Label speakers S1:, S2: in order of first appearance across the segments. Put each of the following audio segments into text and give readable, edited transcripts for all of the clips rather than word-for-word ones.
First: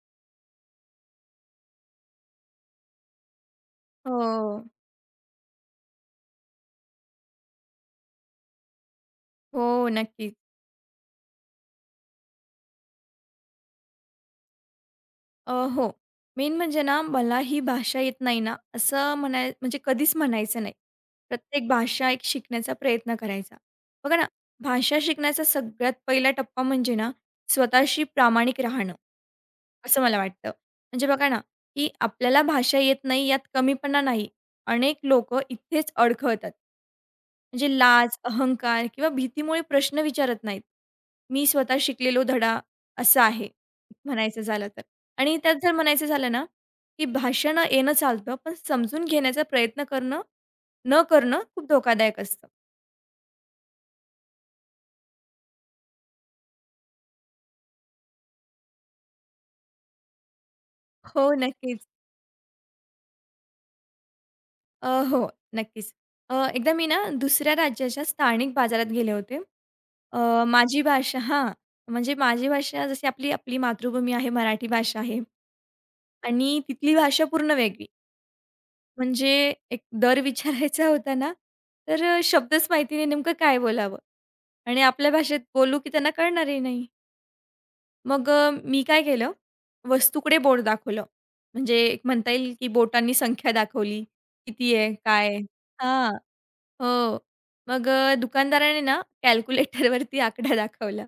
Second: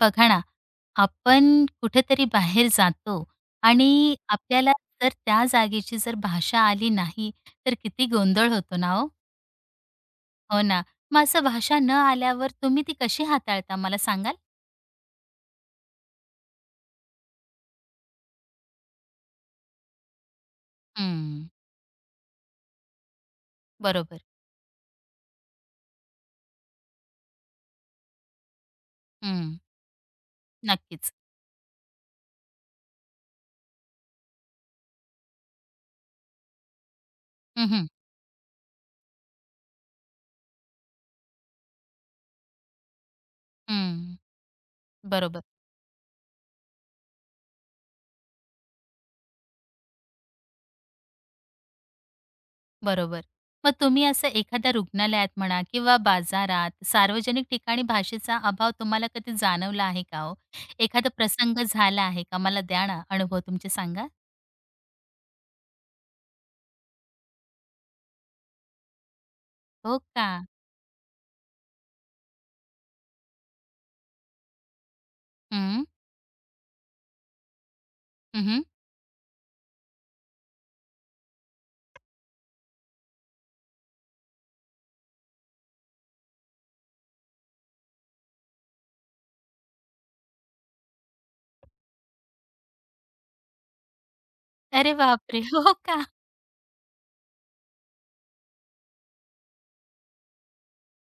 S1: बघा ना, आपण कुठेतरी बाहेर जातो आणि
S2: हो.
S1: आपल्याला जर त्या जागेची जर भाषा आली नाही, तर किती गोंधळ होतो ना हो.
S2: हो, नक्कीच.
S1: हो ना. मग असं भाषा न आल्यावर तुम्ही ती कशी हाताळता मला सांगाल?
S2: हो. मेन म्हणजे ना, मला ही भाषा येत नाही ना, असं म्हणाय म्हणजे कधीच म्हणायचं नाही.
S1: हं,
S2: प्रत्येक भाषा एक शिकण्याचा प्रयत्न करायचा. बघा
S1: बरोबर.
S2: ना, भाषा शिकण्याचा सगळ्यात पहिला टप्पा म्हणजे ना, स्वतःशी प्रामाणिक राहणं,
S1: हं,
S2: असं मला वाटतं. म्हणजे
S1: नक्कीच.
S2: बघा ना, की आपल्याला भाषा येत नाही यात कमीपणा नाही. अनेक लोकं इथेच अडखळतात. म्हणजे
S1: हं, हं.
S2: लाज, अहंकार किंवा भीतीमुळे प्रश्न विचारत नाहीत. मी स्वतः शिकलेलो धडा, असं आहे म्हणायचं झालं तर. आणि
S1: बरोबर,
S2: त्यात जर म्हणायचं झालं ना, की भाषणं येणं चालतं, पण समजून घेण्याचा प्रयत्न करणं, न करणं खूप धोकादायक असतं.
S1: बरोबर. मग तुम्ही असं एखाद्या रुग्णालयात म्हणा किंवा बाजारात, सार्वजनिक ठिकाणी भाषेचा अभाव तुम्हाला कधी जाणवला आहे का हो? एखादा
S2: हो,
S1: प्रसंग
S2: नक्कीच.
S1: झाला आहे का? मला द्या ना अनुभव तुमचे सांगा.
S2: हो, नक्कीच. एकदा मी ना दुसऱ्या राज्याच्या स्थानिक बाजारात गेले होते.
S1: हो का?
S2: माझी भाषा हां, म्हणजे माझी भाषा जशी आपली आपली मातृभूमी आहे, मराठी भाषा आहे
S1: हं.
S2: आणि तिथली भाषा पूर्ण वेगळी.
S1: हं,
S2: म्हणजे एक दर विचारायचा होता ना, तर शब्दच माहिती नाही नेमकं काय बोलावं आणि आपल्या भाषेत बोलू की त्यांना कळणारही नाही. मग मी काय केलं, वस्तूकडे बोट दाखवलं. म्हणजे एक म्हणता येईल, की बोटांनी संख्या दाखवली. किती आहे?
S1: अरे
S2: काय आहे?
S1: बापरे! हो का?
S2: हां. हो. मग दुकानदाराने ना कॅल्क्युलेटरवरती आकडा दाखवला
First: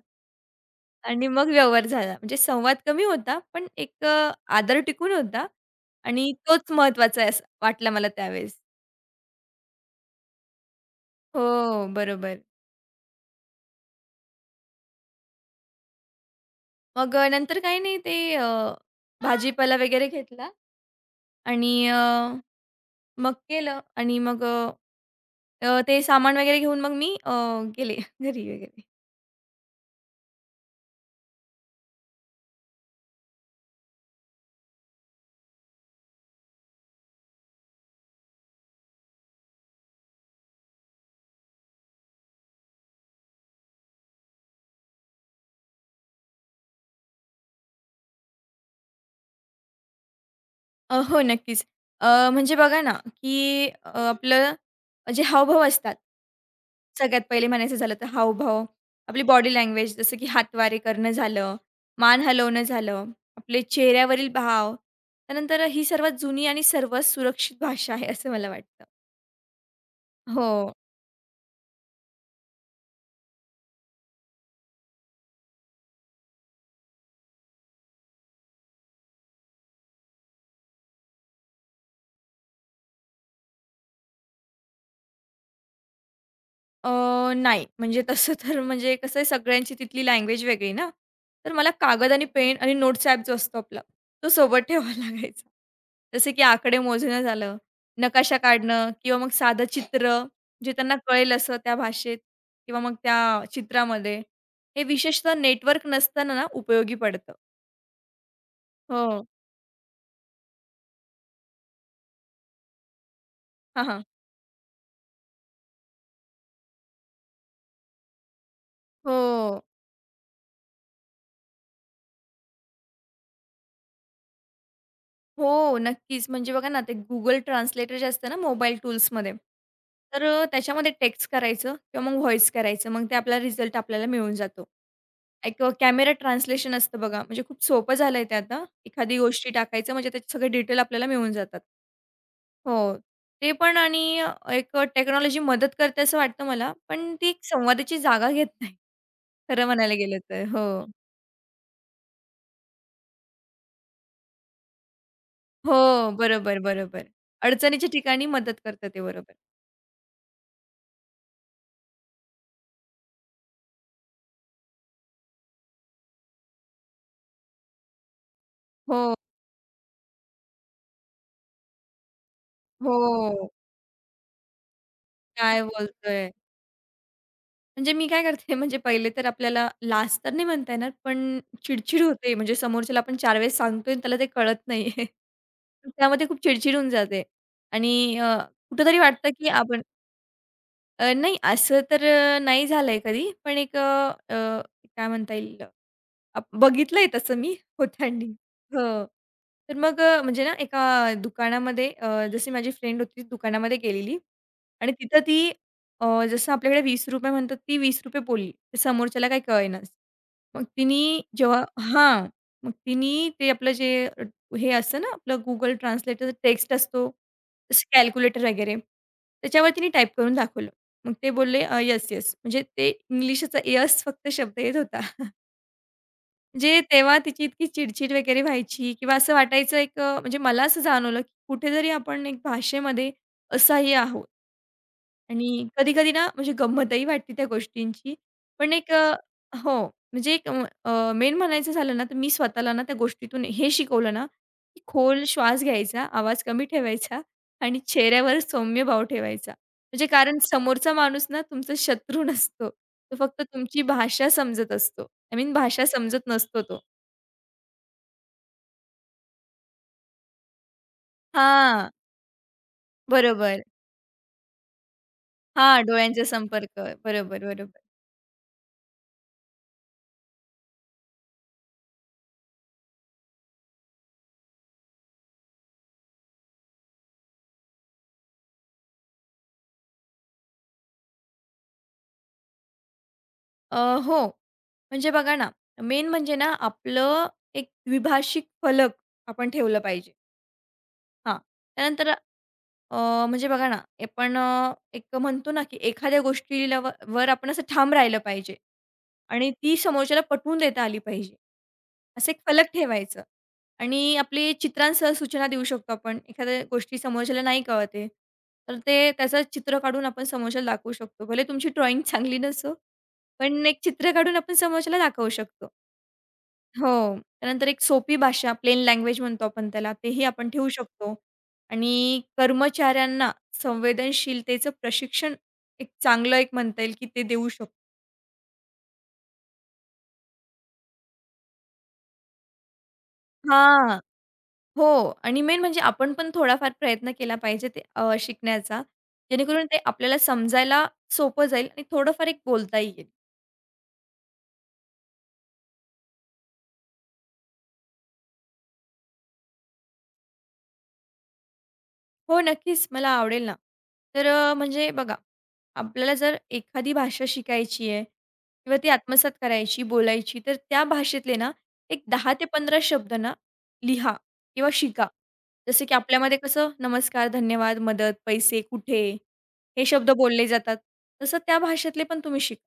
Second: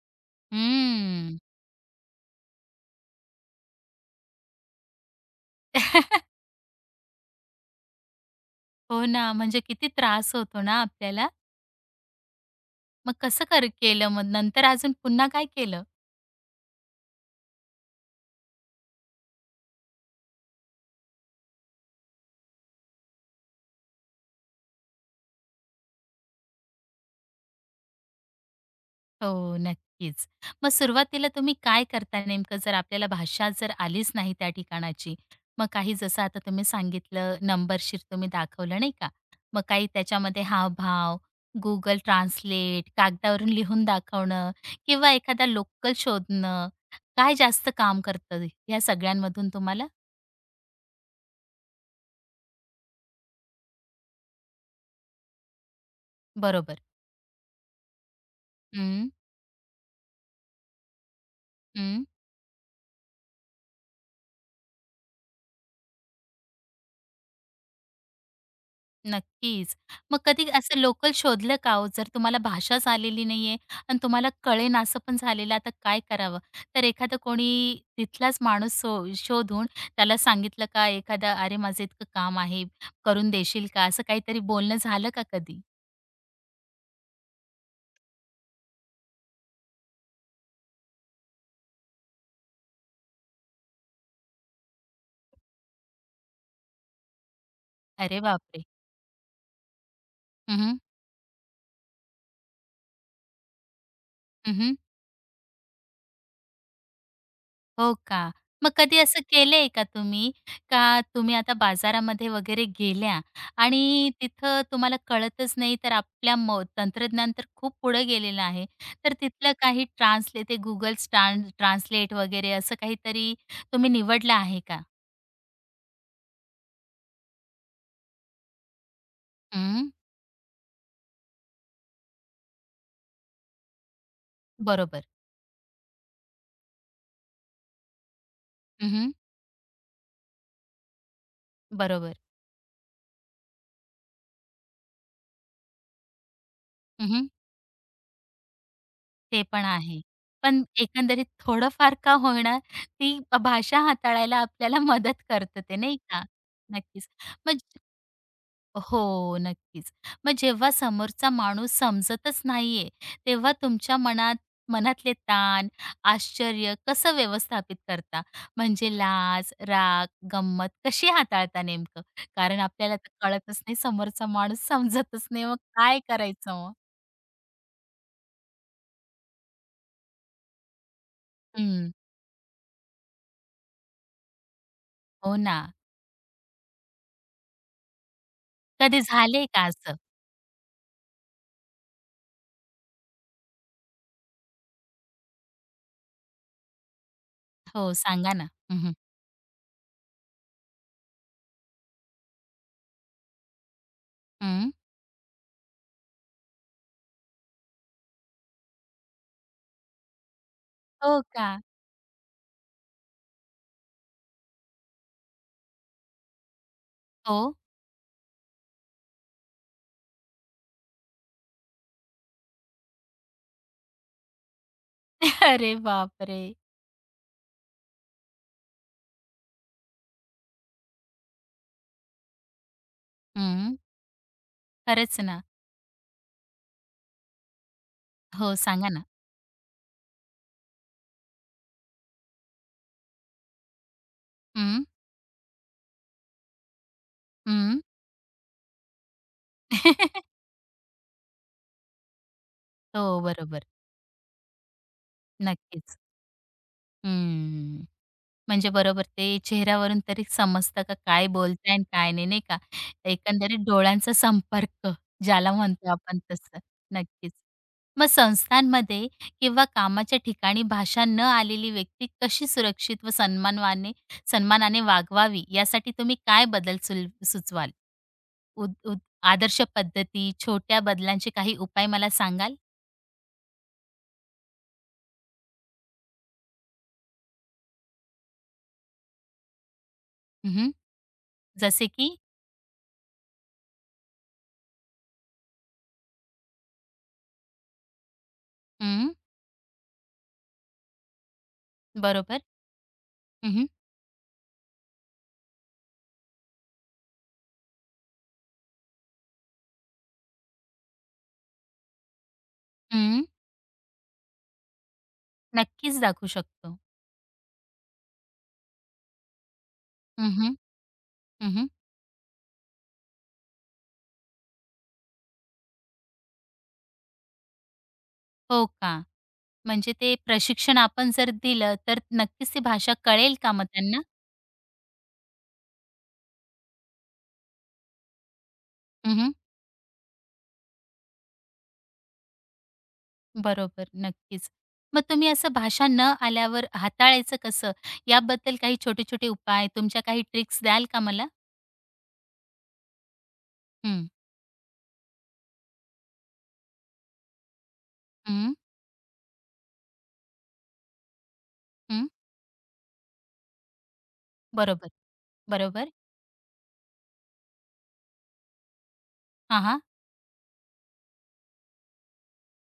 S2: आणि
S1: हम्म.
S2: मग व्यवहार झाला. म्हणजे संवाद कमी होता, पण एक आदर टिकून होता आणि तोच महत्त्वाचा आहे असं वाटला मला त्यावेळेस.
S1: हो ना, म्हणजे किती त्रास होतो ना आपल्याला.
S2: हो, बरोबर.
S1: मग कसं केलं मग नंतर अजून पुन्हा काय केलं?
S2: मग नंतर काही नाही ते भाजीपाला वगैरे घेतला आणि मग केलं आणि मग अ, अ, ते सामान वगैरे घेऊन मग मी गेले घरी वगैरे.
S1: हो, नक्कीच. मग सुरुवातीला तुम्ही काय करता नेमकं? जर आपल्याला भाषा जर आलीच नाही त्या ठिकाणाची, मग काही जसं आता तुम्ही सांगितलं नंबरशीर तुम्ही दाखवलं नाही का? मग काही त्याच्यामध्ये हावभाव, Google Translate, कागदावरून लिहून दाखवणं किंवा एखादा लोकल शोधणं, काय जास्त काम करतं या सगळ्यांमधून तुम्हाला?
S2: हो, नक्कीच. अ, म्हणजे बघा ना, की आपलं जे हावभाव असतात.
S1: बरोबर.
S2: सगळ्यात पहिले म्हणायचं झालं तर हावभाव,
S1: हं,
S2: आपली बॉडी लँग्वेज जसं की हातवारे करणं झालं,
S1: हं.
S2: मान हलवणं झालं, आपले चेहऱ्यावरील भाव, त्यानंतर ही सर्वात जुनी आणि सर्वात सुरक्षित भाषा आहे असं मला वाटतं.
S1: नक्कीच. मग कधी
S2: हो.
S1: असं लोकल शोधलं का हो? जर तुम्हाला भाषाच आलेली नाहीये आणि तुम्हाला कळेना असं पण झालेलं आता काय करावं? तर एखादा कोणी तिथलाच माणूस शोधून त्याला सांगितलं का एखादा, "अरे, माझं इतकं काम आहे, करून देशील का?" असं काहीतरी बोलणं झालं का कधी?
S2: अ, नाही. म्हणजे तसं तर म्हणजे कसं आहे सगळ्यांची तिथली लँग्वेज वेगळी ना. तर मला कागद आणि पेन आणि नोट्स ॲप जो असतो आपला, तो सोबत ठेवावा लागायचा. जसे की आकडे मोजणं झालं,
S1: अरे
S2: नकाशा
S1: बापरे!
S2: काढणं किंवा मग साधं चित्र
S1: हं,
S2: जे
S1: हं.
S2: त्यांना कळेल असं त्या भाषेत किंवा मग त्या चित्रामध्ये. हे विशेषतः नेटवर्क नसताना ना उपयोगी पडतं.
S1: हो का? मग कधी असं
S2: हो.
S1: केलंय का तुम्ही, का तुम्ही आता बाजारामध्ये वगैरे गेल्या
S2: हां, हां.
S1: आणि तिथं तुम्हाला कळतच नाही, तर आपल्या तंत्रज्ञान तर खूप पुढे गेलेलं आहे. तर तिथलं
S2: हो.
S1: काही ट्रान्सले ते Google ट्रान्सलेट वगैरे असं काहीतरी तुम्ही निवडलं आहे का?
S2: हो, नक्कीच. म्हणजे बघा ना, ते Google ट्रान्सलेटर जे असतं ना मोबाईल टूल्समध्ये,
S1: हं,
S2: तर त्याच्यामध्ये टेक्स्ट करायचं किंवा मग व्हॉईस करायचं. मग ते आपला रिझल्ट आपल्याला मिळून जातो.
S1: बरोबर.
S2: एक कॅमेरा ट्रान्सलेशन असतं बघा, म्हणजे खूप सोपं झालंय ते आता.
S1: हं,
S2: एखादी गोष्टी टाकायचं म्हणजे त्याचे सगळे डिटेल आपल्याला मिळून जातात.
S1: बरोबर.
S2: हो, ते पण आणि एक टेक्नॉलॉजी मदत करते असं वाटतं मला,
S1: हं,
S2: पण
S1: हं.
S2: ती एक संवादाची जागा घेत नाही.
S1: ते पण
S2: खरं म्हणायला
S1: आहे.
S2: गेलं तर.
S1: पण
S2: हो.
S1: एकंदरीत थोडंफार का होईना, ती भाषा हाताळायला आपल्याला मदत करतं
S2: हो,
S1: ते, नाही का?
S2: बरोबर, बरोबर.
S1: नक्कीच. मग
S2: अडचणीच्या ठिकाणी मदत करतं ते. बरोबर.
S1: हो, नक्कीच. मग जेव्हा समोरचा माणूस समजतच नाहीये, तेव्हा तुमच्या मनातले ताण, आश्चर्य कसं व्यवस्थापित करता? म्हणजे
S2: हो.
S1: लाज, राग, गंमत कशी हाताळता नेमकं? कारण आपल्याला तर
S2: हो,
S1: कळतच नाही, समोरचा माणूस समजतच नाही, मग
S2: काय
S1: काय
S2: बोलतोय?
S1: करायचं मग?
S2: म्हणजे मी काय करते म्हणजे पहिले तर आपल्याला लाज तर नाही म्हणता येणार, पण
S1: हं.
S2: चिडचिड होते. म्हणजे समोरच्याला आपण 4 वेळेस सांगतोय आणि त्याला ते कळत नाहीये.
S1: हो ना.
S2: त्यामध्ये खूप चिडचिड होऊन जाते आणि कुठेतरी
S1: कधी
S2: वाटतं
S1: झालंय
S2: की
S1: का
S2: आपण
S1: असं?
S2: नाही असं तर नाही झालंय कधी. पण एक अ, अ, काय म्हणता येईल आप बघितलंय तसं मी
S1: हो,
S2: होतांनी.
S1: सांगा ना. हं.
S2: हो. तर मग म्हणजे ना एका दुकानामध्ये जशी माझी फ्रेंड होती दुकानामध्ये गेलेली
S1: हं.
S2: आणि तिथं ती अ, जसं आपल्याकडे ₹20 म्हणतात ती ₹20 बोलली. तर समोरच्याला काही कळेनाच. मग तिनी
S1: हो का?
S2: जेव्हा हां. मग तिनी ते आपलं जे हे असतं ना आपलं Google Translator टेक्स्ट असतो,
S1: हो.
S2: जसं कॅल्क्युलेटर वगैरे. त्याच्यावर तिने टाइप करून दाखवलं. मग ते बोलले येस, म्हणजे ते इंग्लिशचा येस फक्त शब्द येत होता.
S1: अरे बापरे!
S2: म्हणजे तेव्हा तिची इतकी चिडचिड वगैरे व्हायची किंवा असं वाटायचं एक म्हणजे मला असं जाणवलं, की कुठेतरी आपण एक भाषेमध्ये
S1: हं.
S2: असहाय्य आहोत
S1: खरंच ना.
S2: आणि कधी-कधी ना म्हणजे गंमतही वाटते त्या गोष्टींची.
S1: हो,
S2: पण
S1: सांगा
S2: एक
S1: ना.
S2: हो, म्हणजे एक मेन म्हणायचं झालं ना, तर मी स्वतःला ना त्या गोष्टीतून हे शिकवलं ना, की
S1: हं,
S2: खोल श्वास घ्यायचा, आवाज कमी ठेवायचा आणि
S1: हं.
S2: चेहऱ्यावर सौम्य भाव ठेवायचा. म्हणजे कारण समोरचा माणूस ना तुमचा शत्रू नसतो. तो
S1: हो,
S2: फक्त
S1: बरोबर.
S2: तुमची भाषा समजत असतो. आय मीन भाषा
S1: नक्कीच.
S2: समजत नसतो तो.
S1: हं. म्हणजे बरोबर ते चेहऱ्यावरून तरी समजतं का काय बोलताय आणि
S2: हां,
S1: काय नाही, नाही का? एकंदरीत
S2: बरोबर.
S1: डोळ्यांचा संपर्क ज्याला
S2: हां,
S1: म्हणतो आपण
S2: डोळ्यांचा
S1: तसं.
S2: संपर्क.
S1: नक्कीच.
S2: बरोबर, बरोबर.
S1: मग संस्थांमध्ये किंवा कामाच्या ठिकाणी भाषा न आलेली व्यक्ती कशी सुरक्षित व सन्मानाने वागवावी यासाठी तुम्ही काय बदल सुचवाल? उद उद आदर्श पद्धती, छोट्या बदलांचे काही उपाय मला सांगाल?
S2: अ, हो, म्हणजे बघा ना, मेन म्हणजे ना आपलं एक द्विभाषिक फलक आपण ठेवलं पाहिजे.
S1: हं,
S2: हां,
S1: जसे
S2: त्यानंतर
S1: की?
S2: म्हणजे बघा ना, आपण एक म्हणतो ना, की एखाद्या गोष्टीला व वर आपण असं ठाम राहिलं पाहिजे
S1: हं,
S2: आणि ती समोरच्याला पटवून देता आली पाहिजे. असं एक
S1: बरोबर.
S2: फलक ठेवायचं
S1: हं, हं.
S2: आणि आपली चित्रांसह सूचना देऊ शकतो आपण. एखाद्या गोष्टी समोरच्याला नाही कळत तर ते त्याचं चित्र काढून आपण समोरच्याला दाखवू शकतो. भले तुमची ड्रॉइंग चांगली नसो,
S1: हं.
S2: पण एक चित्र काढून आपण समोरच्याला दाखवू शकतो.
S1: नक्कीच दाखवू शकतो.
S2: हो. त्यानंतर एक सोपी भाषा, प्लेन लँग्वेज म्हणतो आपण त्याला, तेही
S1: हं,
S2: आपण
S1: हं.
S2: ठेवू शकतो. आणि कर्मचाऱ्यांना संवेदनशीलतेचं प्रशिक्षण एक चांगलं एक म्हणता येईल, की ते देऊ शकतो.
S1: हो का? म्हणजे ते प्रशिक्षण आपण जर दिलं, तर नक्कीच ती भाषा कळेल का मग
S2: हां.
S1: त्यांना?
S2: हो. आणि मेन म्हणजे आपण पण थोडाफार प्रयत्न केला पाहिजे ते शिकण्याचा,
S1: हं,
S2: जेणेकरून ते आपल्याला समजायला सोपं जाईल आणि थोडंफार एक बोलता येईल.
S1: बरोबर, नक्कीच. मग तुम्ही असं भाषा न आल्यावर हाताळायचं कसं? याबद्दल काही छोटे-छोटे उपाय, तुमच्या काही ट्रिक्स द्याल का मला?
S2: हो, नक्कीच मला आवडेल ना.
S1: हं.
S2: तर म्हणजे बघा, आपल्याला जर एखादी भाषा शिकायची आहे
S1: हं.
S2: किंवा ती आत्मसात करायची, बोलायची, तर त्या भाषेतले ना एक
S1: हं.
S2: 10 ते 15 शब्द ना लिहा किंवा
S1: बरोबर,
S2: शिका. जसे
S1: बरोबर.
S2: की आपल्यामध्ये कसं नमस्कार, धन्यवाद, मदत, पैसे, कुठे
S1: हां, हां.
S2: हे शब्द बोलले जातात, तसं त्या भाषेतले पण तुम्ही शिका.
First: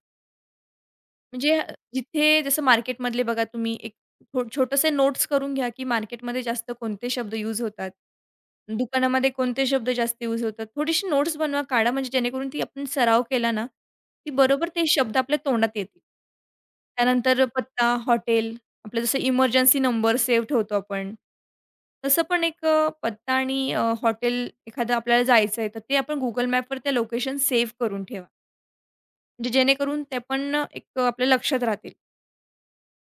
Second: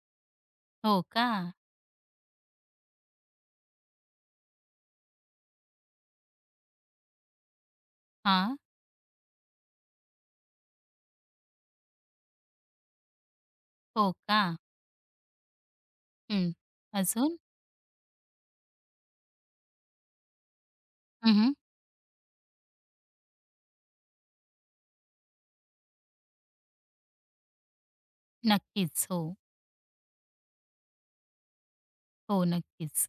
S1: हो का?
S2: म्हणजे जिथे जसं मार्केटमधले बघा तुम्ही एक छोटेसे नोट्स करून घ्या, की मार्केटमध्ये जास्त कोणते शब्द यूज होतात.
S1: हां.
S2: दुकानामध्ये कोणते शब्द जास्त यूज होतात. थोडीशी नोट्स बनवा, काढा म्हणजे जेणेकरून ती आपण सराव केला ना,
S1: हो
S2: की
S1: का?
S2: बरोबर ते शब्द आपल्या तोंडात येतील.
S1: हं. अजून?
S2: त्यानंतर पत्ता, हॉटेल, आपलं जसं इमर्जन्सी नंबर सेव्ह ठेवतो आपण.
S1: हं,
S2: तसं पण एक पत्ता आणि हॉटेल एखादं आपल्याला जायचं आहे, तर ते आपण Google मॅपवर त्या लोकेशन सेव्ह करून ठेवा.
S1: नक्कीच. हो.
S2: म्हणजे जेणेकरून ते पण एक आपल्या लक्षात राहतील.
S1: हो, नक्कीच.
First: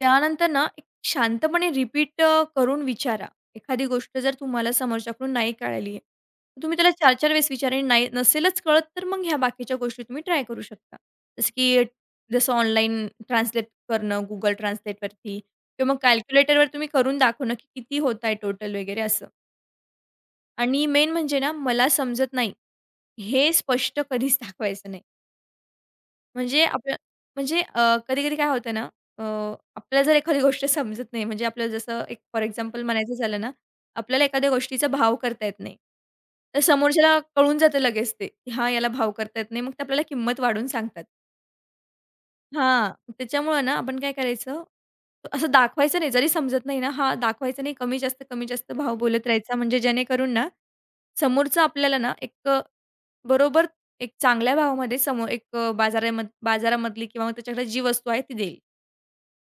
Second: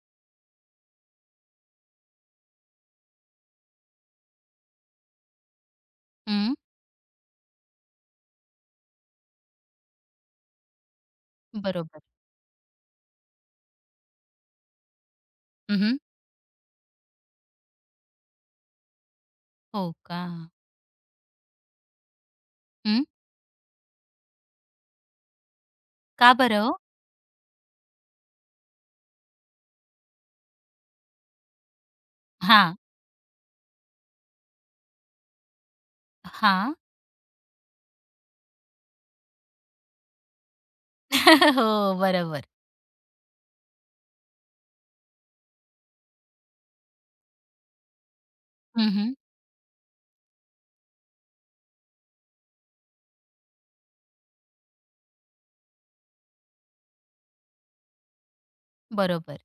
S2: त्यानंतर ना, एक शांतपणे रिपीट करून विचारा. एखादी गोष्ट जर तुम्हाला समोरच्याकडून नाही कळाली आहे,
S1: हं.
S2: तर तुम्ही त्याला 4 चार वेळेस विचारा आणि नाही नसेलच कळत, तर मग ह्या बाकीच्या गोष्टी तुम्ही ट्राय करू शकता. जसं की
S1: बरोबर.
S2: जसं ऑनलाईन ट्रान्सलेट करणं Google Translateवरती किंवा मग कॅल्क्युलेटरवर तुम्ही करून दाखवणं, की किती होत आहे टोटल वगैरे असं.
S1: हो का?
S2: आणि मेन म्हणजे ना, मला समजत नाही,
S1: हं.
S2: हे स्पष्ट कधीच दाखवायचं नाही.
S1: का
S2: म्हणजे
S1: बरं ओ?
S2: आपलं म्हणजे कधी-कधी काय होतं ना, अ, आपल्याला जर एखादी गोष्ट समजत नाही, म्हणजे आपल्याला जसं एक फॉर
S1: हां,
S2: एक्झाम्पल म्हणायचं झालं ना, आपल्याला एखाद्या गोष्टीचा भाव करता येत नाही. तर
S1: हां.
S2: समोरच्याला कळून जातं लगेच ते, की हां, याला भाव करता येत नाही. मग ते आपल्याला किंमत वाढवून सांगतात.
S1: हो, बरोबर.
S2: हां, त्याच्यामुळं ना आपण काय करायचं, असं दाखवायचं नाही. जरी समजत नाही ना, हां, दाखवायचं नाही. कमी-जास्त, कमी-जास्त
S1: हं,
S2: भाव
S1: हं.
S2: बोलत राहायचा. म्हणजे जेणेकरून ना, समोरचा आपल्याला ना एक बरोबर एक चांगल्या भावामध्ये एक बाजारामधली किंवा मग त्याच्याकडे जी वस्तू आहे ती देईल.
S1: बरोबर.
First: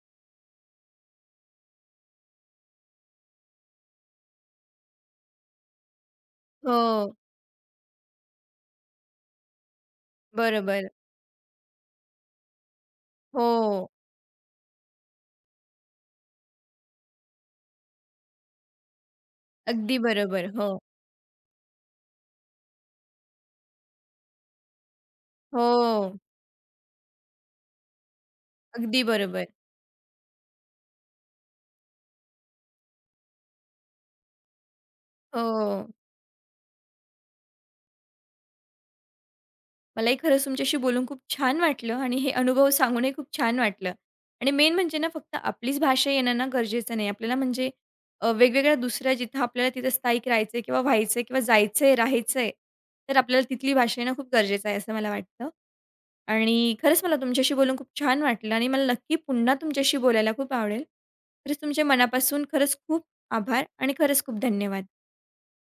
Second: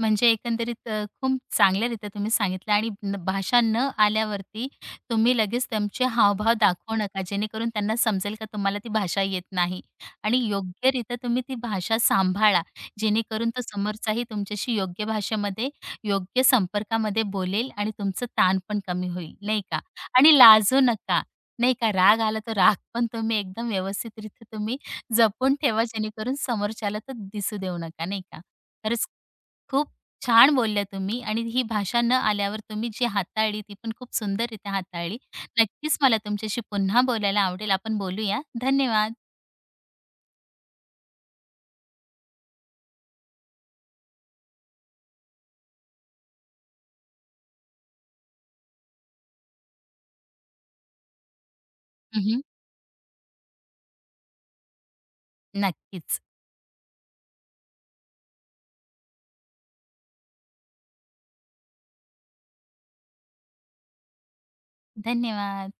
S1: म्हणजे एकंदरीत खूप चांगल्यारीत्या तुम्ही सांगितलं आणि भाषा न आल्यावरती तुम्ही लगेच तुमचे हावभाव दाखवू
S2: हो,
S1: नका, जेणेकरून त्यांना समजेल का तुम्हाला ती भाषा येत नाही आणि
S2: बरोबर.
S1: योग्यरीत्या तुम्ही ती भाषा सांभाळा, जेणेकरून तो
S2: हो,
S1: समोरचाही तुमच्याशी योग्य भाषेमध्ये, योग्य संपर्कामध्ये बोलेल आणि तुमचं ताण पण कमी होईल, नाही का?
S2: अगदी
S1: आणि
S2: बरोबर. हो,
S1: लाजू नका, नाही का? राग आला तर राग पण तुम्ही एकदम व्यवस्थितरीत्या तुम्ही जपून ठेवा,
S2: हो,
S1: जेणेकरून समोरच्याला तो दिसू देऊ नका, नाही का?
S2: अगदी
S1: खरंच
S2: बरोबर.
S1: खूप छान बोलल्या तुम्ही आणि ही भाषा न आल्यावर तुम्ही जी हाताळली ती पण खूप सुंदररीत्या हाताळली.
S2: हो.
S1: नक्कीच मला तुमच्याशी पुन्हा बोलायला आवडेल. आपण बोलूया. धन्यवाद.
S2: मलाही खरंच तुमच्याशी बोलून खूप छान वाटलं आणि हे अनुभव सांगूनही खूप छान वाटलं. आणि मेन म्हणजे ना फक्त आपलीच भाषा येणं ना गरजेचं नाही. आपल्याला म्हणजे वेगवेगळ्या दुसऱ्या जिथं आपल्याला तिथं स्थायिक राहायचंय किंवा व्हायचंय किंवा जायचंय,
S1: हं,
S2: राहायचंय, तर आपल्याला तिथली भाषा येणं खूप गरजेचं आहे असं मला वाटतं.
S1: नक्कीच.
S2: आणि खरंच मला तुमच्याशी बोलून खूप छान वाटलं आणि मला नक्की पुन्हा तुमच्याशी बोलायला खूप आवडेल. खरंच तुमच्या मनापासून खरंच खूप आभार आणि खरंच खूप धन्यवाद.
S1: धन्यवाद.